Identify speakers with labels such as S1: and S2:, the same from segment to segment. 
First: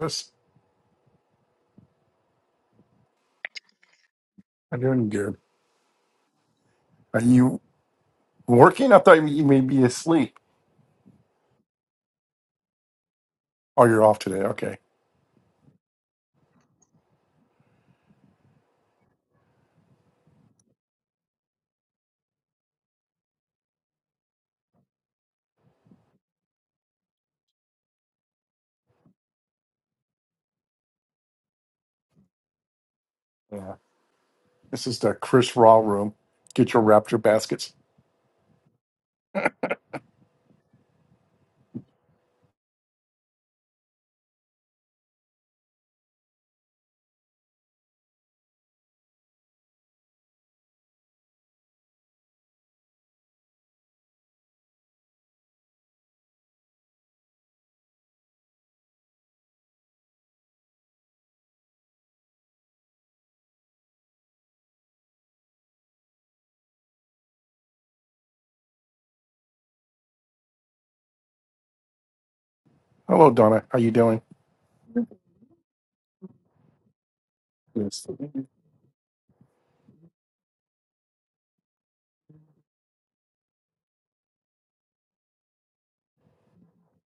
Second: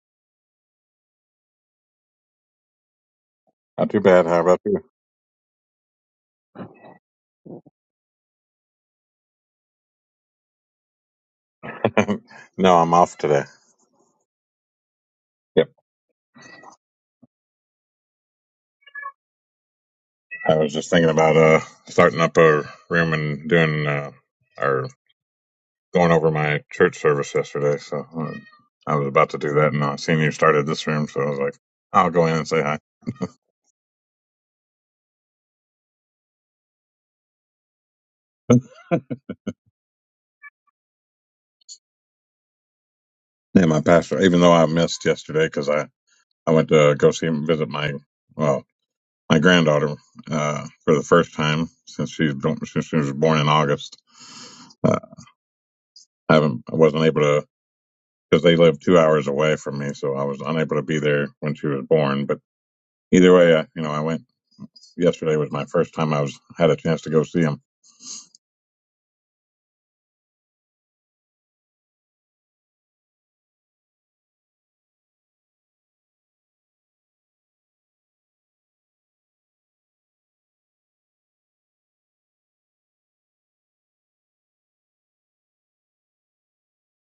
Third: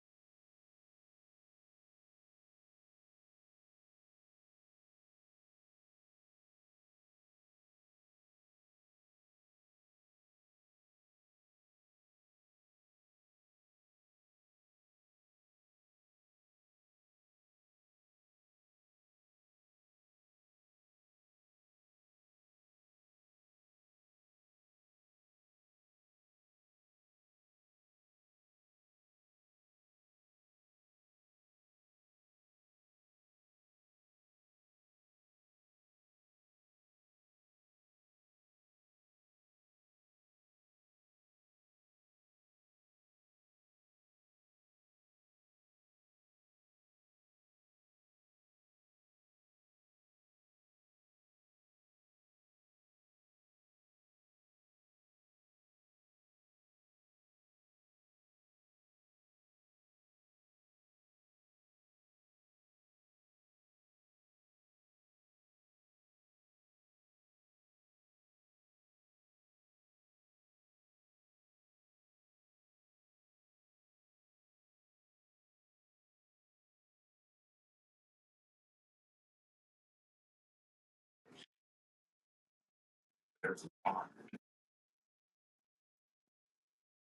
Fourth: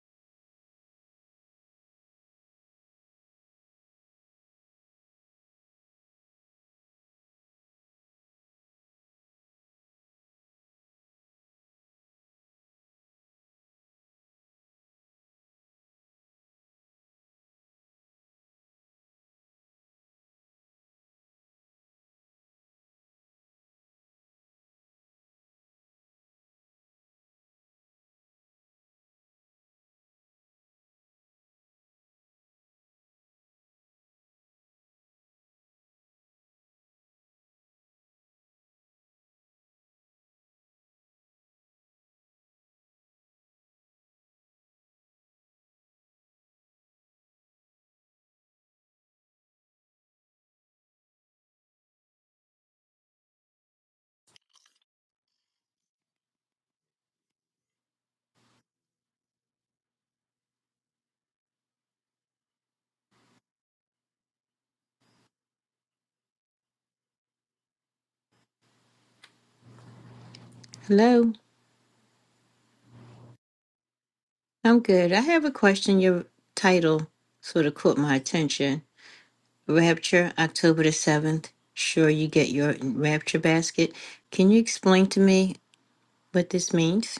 S1: Yes,
S2: Not too bad. How about
S1: I'm
S2: you?
S1: doing good. Are you working? I thought you may be asleep.
S2: no, I'm off today.
S1: Oh, you're off today. Okay.
S2: Yep. I was just thinking about uh starting up a room and doing uh or going over my church service yesterday. So uh, I was about to do that, and I seen you started this room, so I was like, I'll go in and say hi.
S1: Yeah. This is the Chris Raw room. Get your raptor baskets.
S2: Yeah, my pastor. Even though I missed yesterday because I I went to go see and visit my well my granddaughter uh for the first time since she's been- since she was born in August. Uh, I haven't I wasn't able to because they lived two hours away from me, so I was unable to be there when she was born. But either way, I, you know, I went. Yesterday was my first time I was had a chance to go see him.
S3: Hello,
S1: Hello, Donna. How you doing?
S3: I'm good. I have a question. Your title sort of caught
S1: Yes.
S3: my attention. Rapture, October the 7th. Sure, you get your rapture basket. Can you explain to me what this means?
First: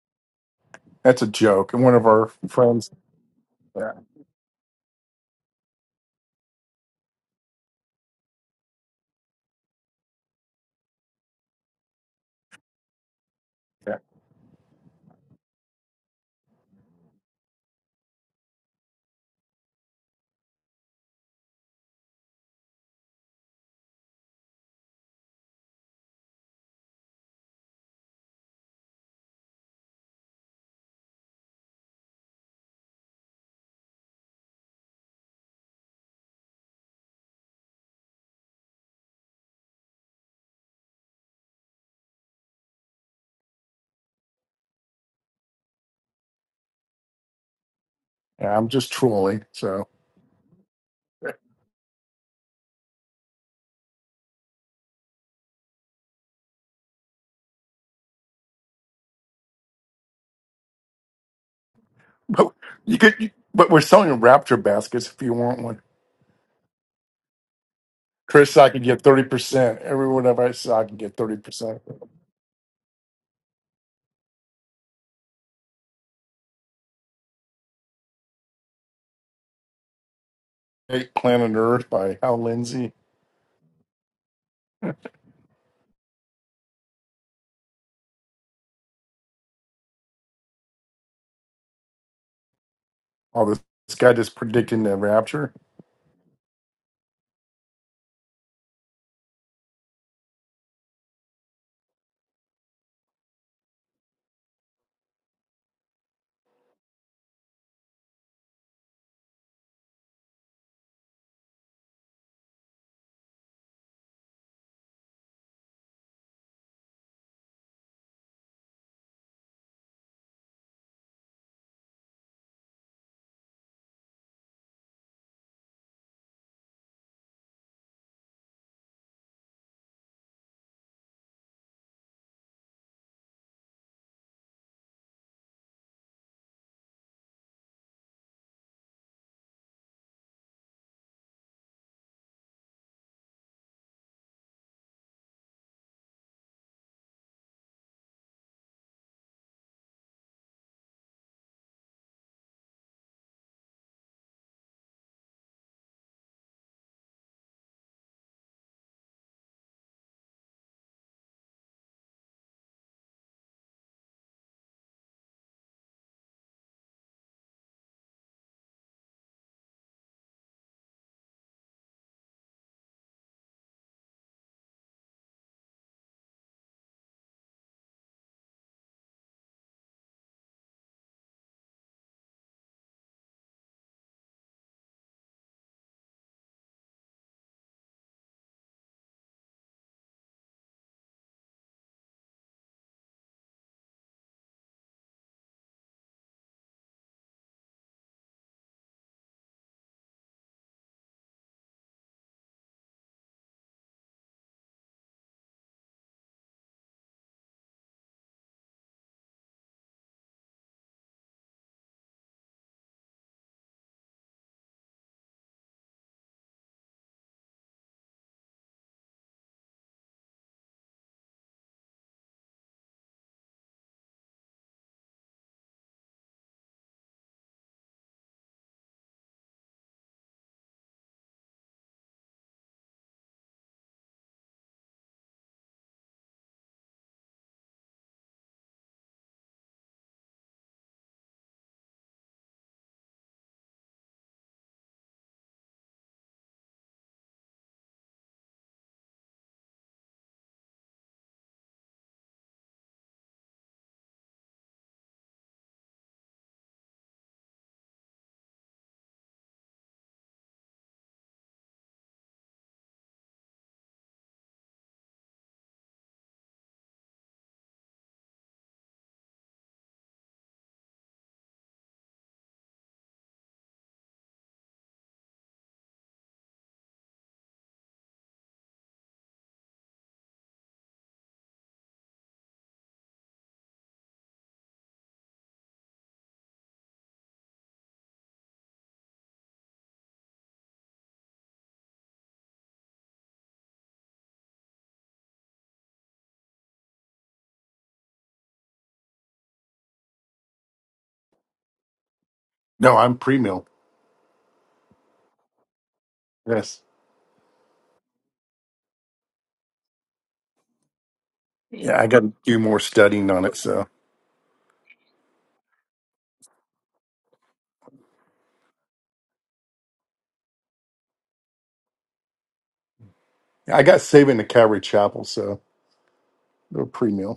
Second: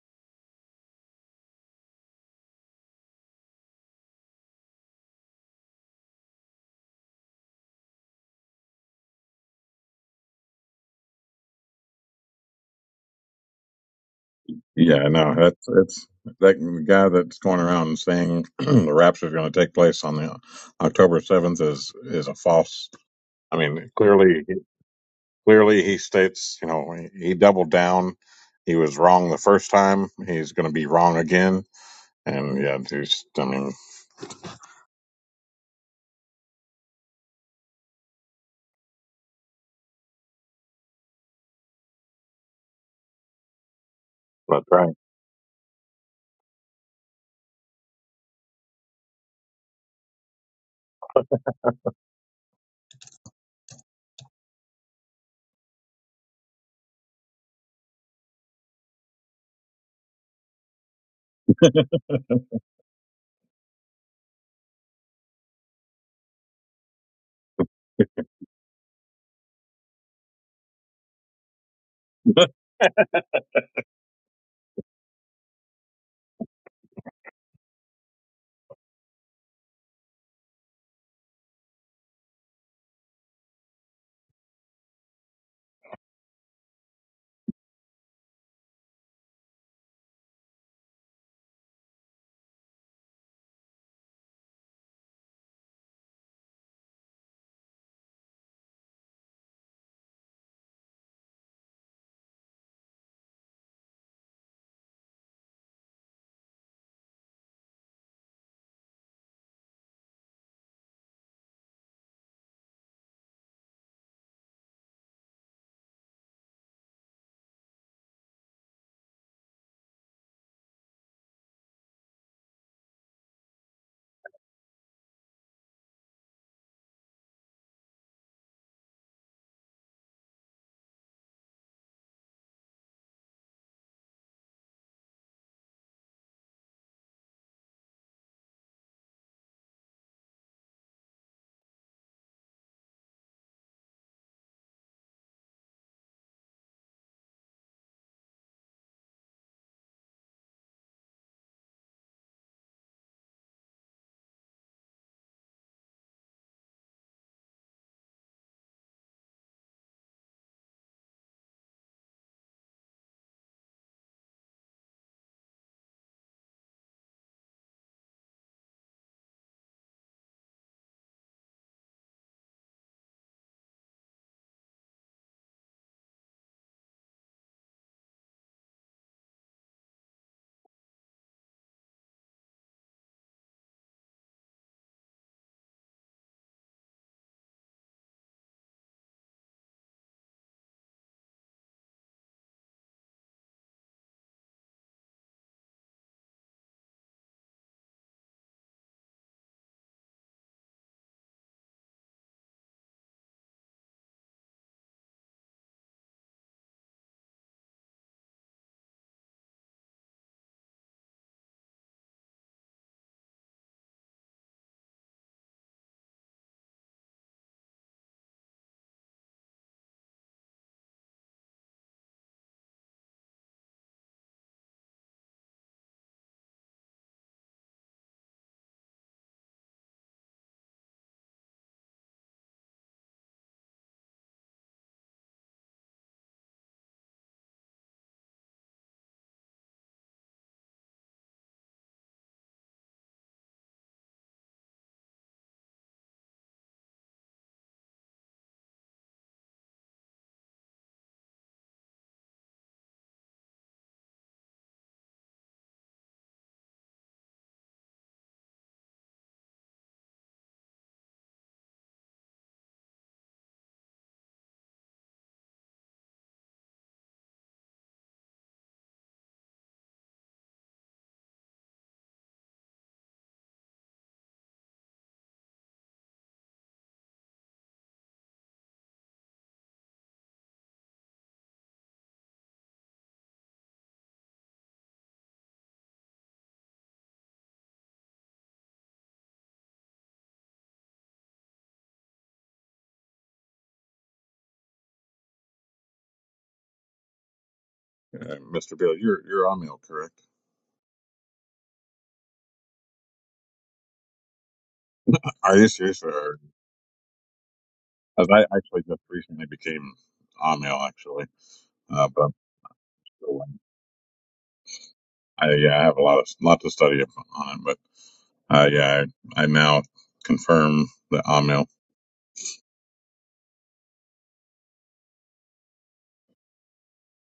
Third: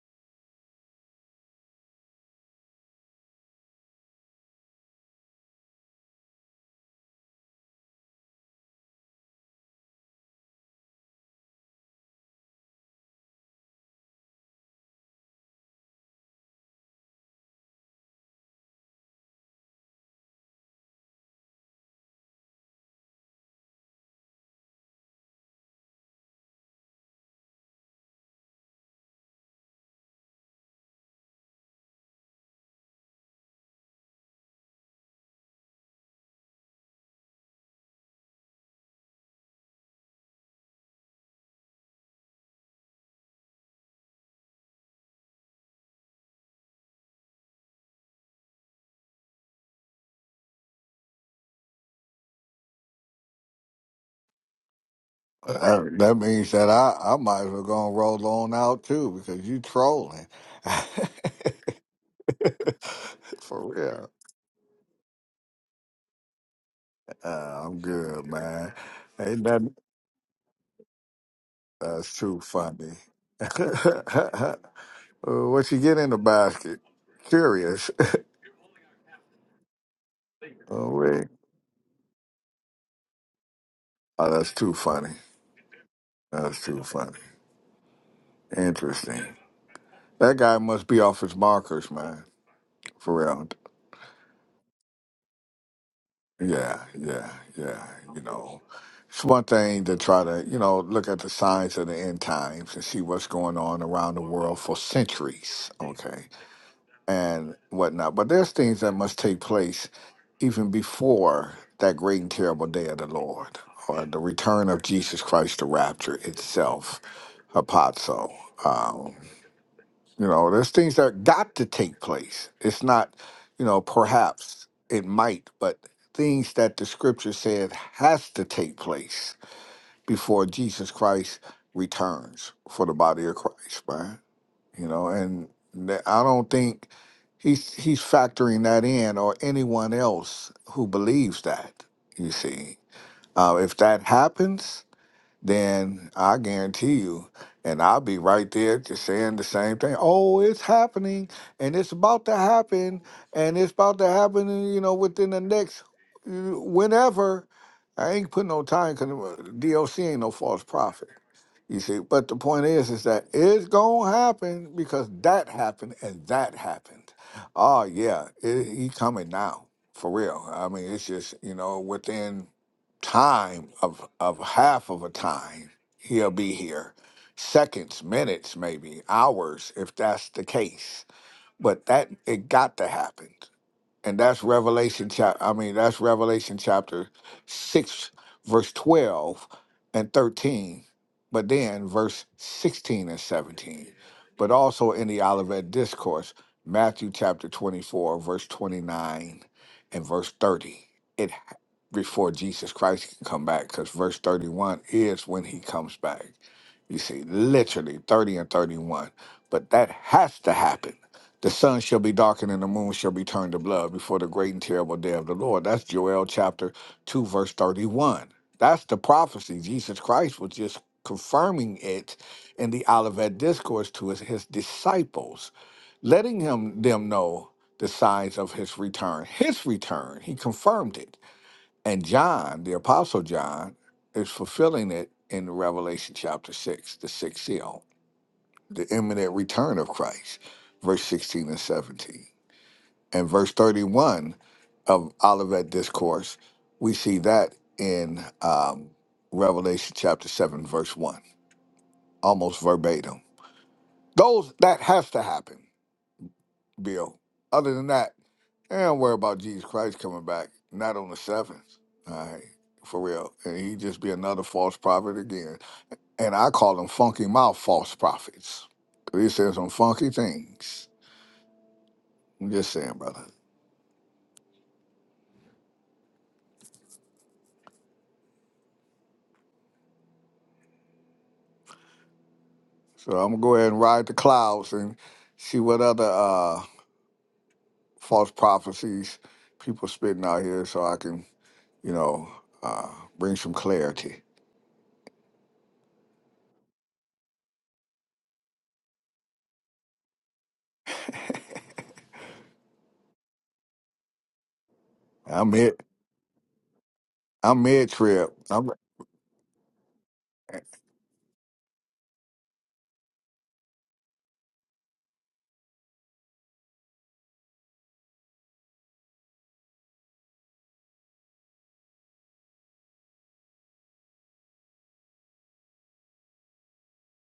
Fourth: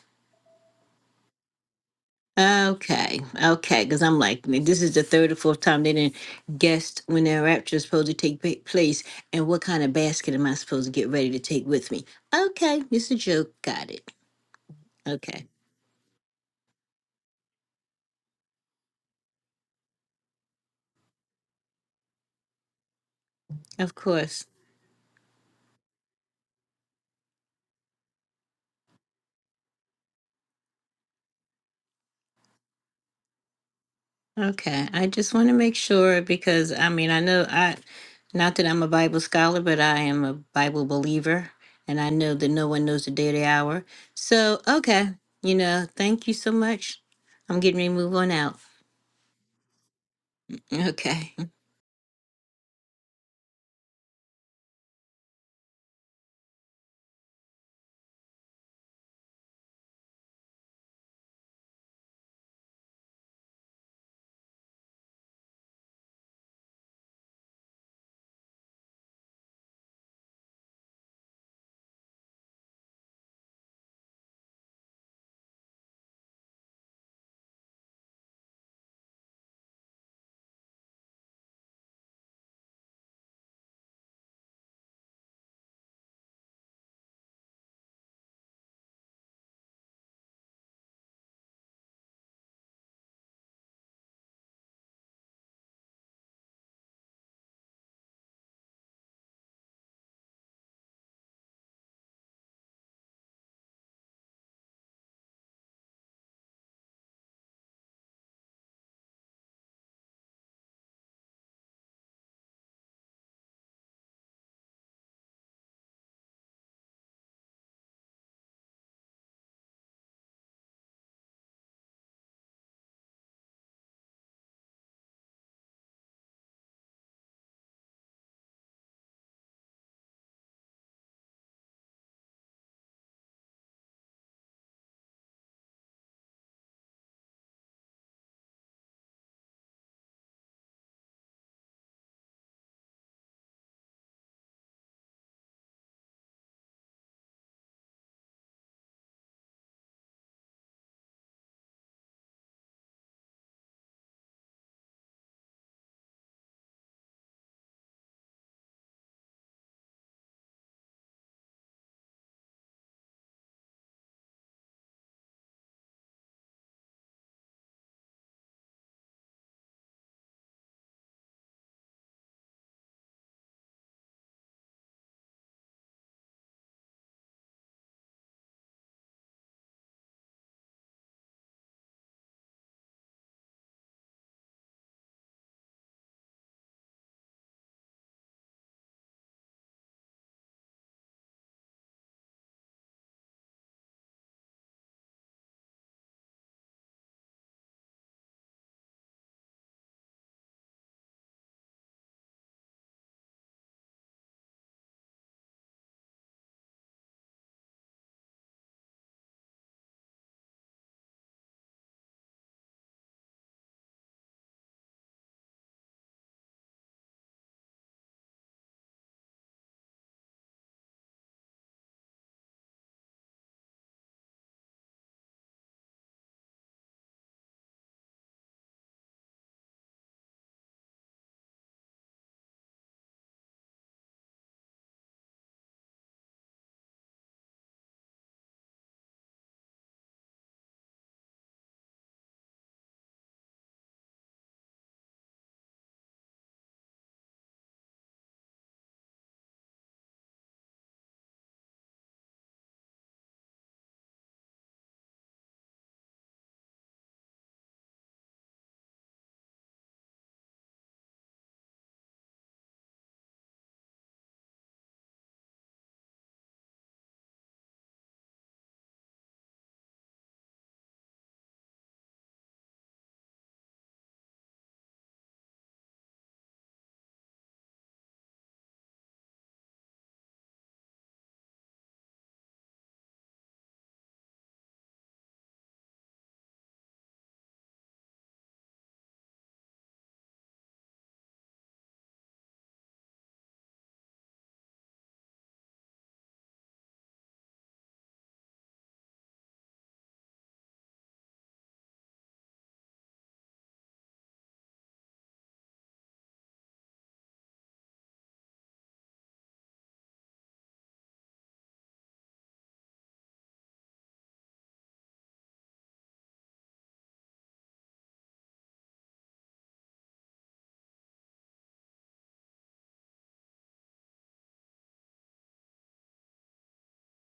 S1: That's a joke. And one of our friends.
S3: Okay, okay,
S1: Yeah.
S3: because I'm like, this is the third or fourth time they didn't guessed when their rapture is supposed to take pa- place and what kind of basket am I supposed to get ready to take with me. Okay, it's a joke. Got
S1: Yeah.
S3: it.
S2: Yeah, no,
S3: Okay,
S2: that's it's that guy that's going around and saying the rapture is going to take place on the October seventh is is a false. I mean,
S3: of course.
S2: clearly, clearly he states, you know, he, he doubled down. He was wrong the first time. He's going to be wrong again. And yeah, there's, I mean,
S3: Okay, I just want to make sure because I mean, I know I, not that I'm a Bible scholar, but I am a Bible believer, and I know that no one knows the day or the hour. So,
S2: that's right.
S3: okay, you know, thank you so much. I'm getting ready to move on
S1: yeah
S3: out.
S1: I'm just trolling. So,
S3: Okay.
S4: That, that means that I, I might as well go and roll on out too because you trolling.
S1: but you could. You, but
S4: For
S1: we're
S4: real.
S1: selling raptor baskets if you want one.
S4: Uh, I'm good,
S1: Chris, I
S4: man.
S1: could get thirty
S4: Ain't nothing
S1: percent. Every one of us, I can get thirty percent.
S4: that's too funny. Uh, what you get in the basket? Curious. Oh,
S1: Great
S4: wait.
S1: Planet Earth by Hal Lindsey.
S4: Oh, that's too funny. That's too funny. Interesting. That guy must be off his markers, man. For
S1: All
S4: real.
S1: this, this guy just predicting the rapture.
S4: Yeah, yeah, yeah. You know, it's one thing to try to, you know, look at the signs of the end times and see what's going on around the world for centuries, okay, and whatnot. But there's things that must take place even before that great and terrible day of the Lord or the return of Jesus Christ, the rapture itself, apazo. You know, there's things that got to take place. It's not, you know, perhaps it might, but things that the scripture said has to take place before Jesus Christ returns for the body of Christ, right? You know, and th- I don't think he's he's factoring that in or anyone else who believes that, you see. Uh, if that happens, then I guarantee you, and I'll be right there just saying the same thing. Oh, it's happening, and it's about to happen, and it's about to happen, uh, you know, within the next uh, whenever. I ain't putting no time because DOC ain't no false prophet. You see, but the point is, is that it's gonna happen because that happened and that happened. Oh yeah, it, he coming now for real. I mean, it's just you know within time of of half of a time he'll be here seconds minutes maybe hours if that's the case but that it got to happen and that's revelation chap i mean that's revelation chapter 6 verse 12 and 13 but then verse 16 and 17 but also in the olivet discourse matthew chapter 24 verse 29 and verse 30 it before jesus christ can come back because verse 31 is when he comes back you see literally 30 and 31 but that has to happen the sun shall be darkened and the moon shall be turned to blood before the great and terrible day of the Lord. That's Joel chapter 2, verse 31. That's the prophecy. Jesus Christ was just confirming it in the Olivet Discourse to his, his disciples, letting him them know the signs of his return. His return, he confirmed it. And John, the apostle John, is fulfilling it in Revelation chapter 6, the sixth seal, the imminent return of Christ, verse 16 and 17 and verse 31 of Olivet Discourse, we see that in um, Revelation chapter 7, verse 1, almost verbatim. Those That has to happen, Bill. Other than that, eh, don't worry about Jesus Christ coming back, not on the seventh. All right, for real. And he just be another false prophet again. And I call them funky mouth false prophets. 'Cause He says some funky things. I'm just saying, brother. So I'm gonna go ahead and ride the clouds and see what other uh, false prophecies people spitting out here, so I can, you know, uh, bring some clarity.
S2: Uh, Mr. Bill, you're you're on meal, correct?
S1: No, I'm pre-mill.
S4: I'm
S2: Are you
S4: mid,
S2: serious? Or,
S1: Yes.
S4: I'm mid
S2: 'cause
S4: trip.
S2: I
S4: I'm
S2: actually just recently became Amil, actually.
S1: Yeah, I
S2: Uh,
S1: got
S2: but I'm
S1: to do more studying
S2: still,
S1: on it. So
S2: I, yeah, I have a lot of lot to study up on it. But uh, yeah, I, I now confirm the Amil.
S1: I got saving to Calvary Chapel, so a pre meal.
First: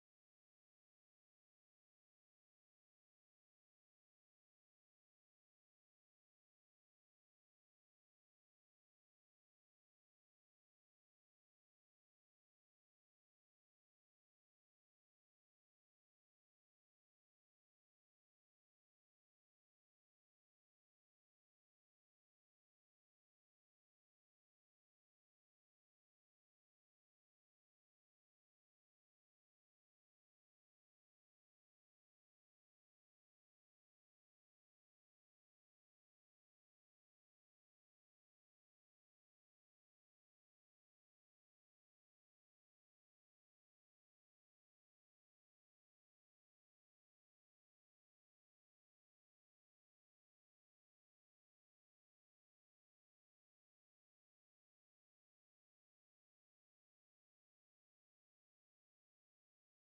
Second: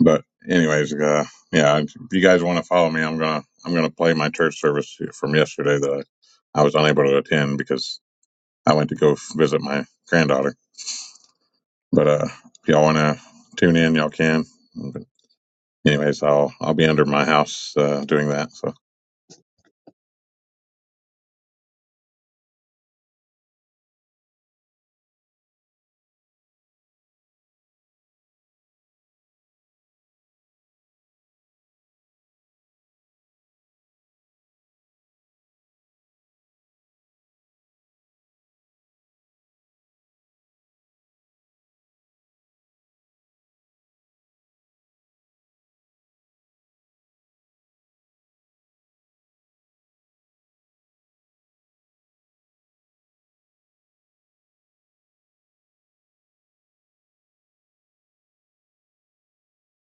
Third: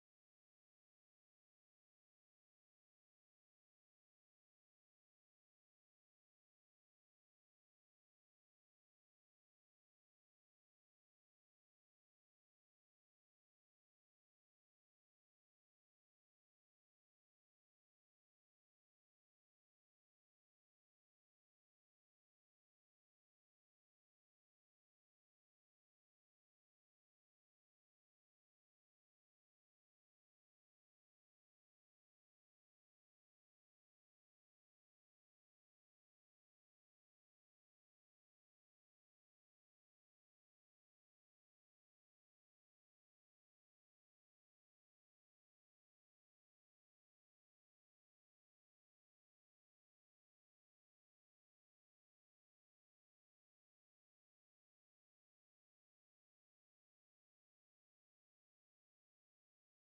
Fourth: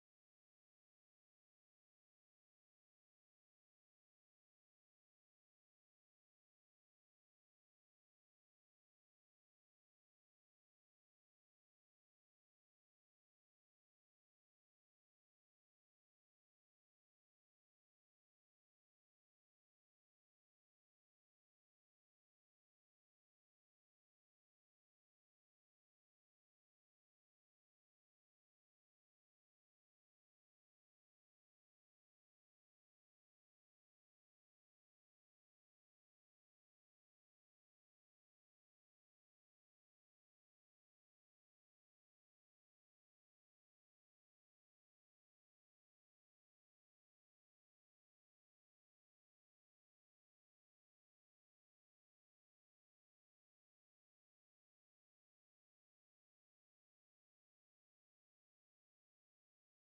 S2: But anyways, uh, yeah, if you guys want to follow me, I'm gonna I'm gonna play my church service from yesterday that I, I was unable to attend because I went to go visit my granddaughter. But uh, if y'all want to tune in, y'all can. But anyways, I'll I'll be under my house uh, doing that. So.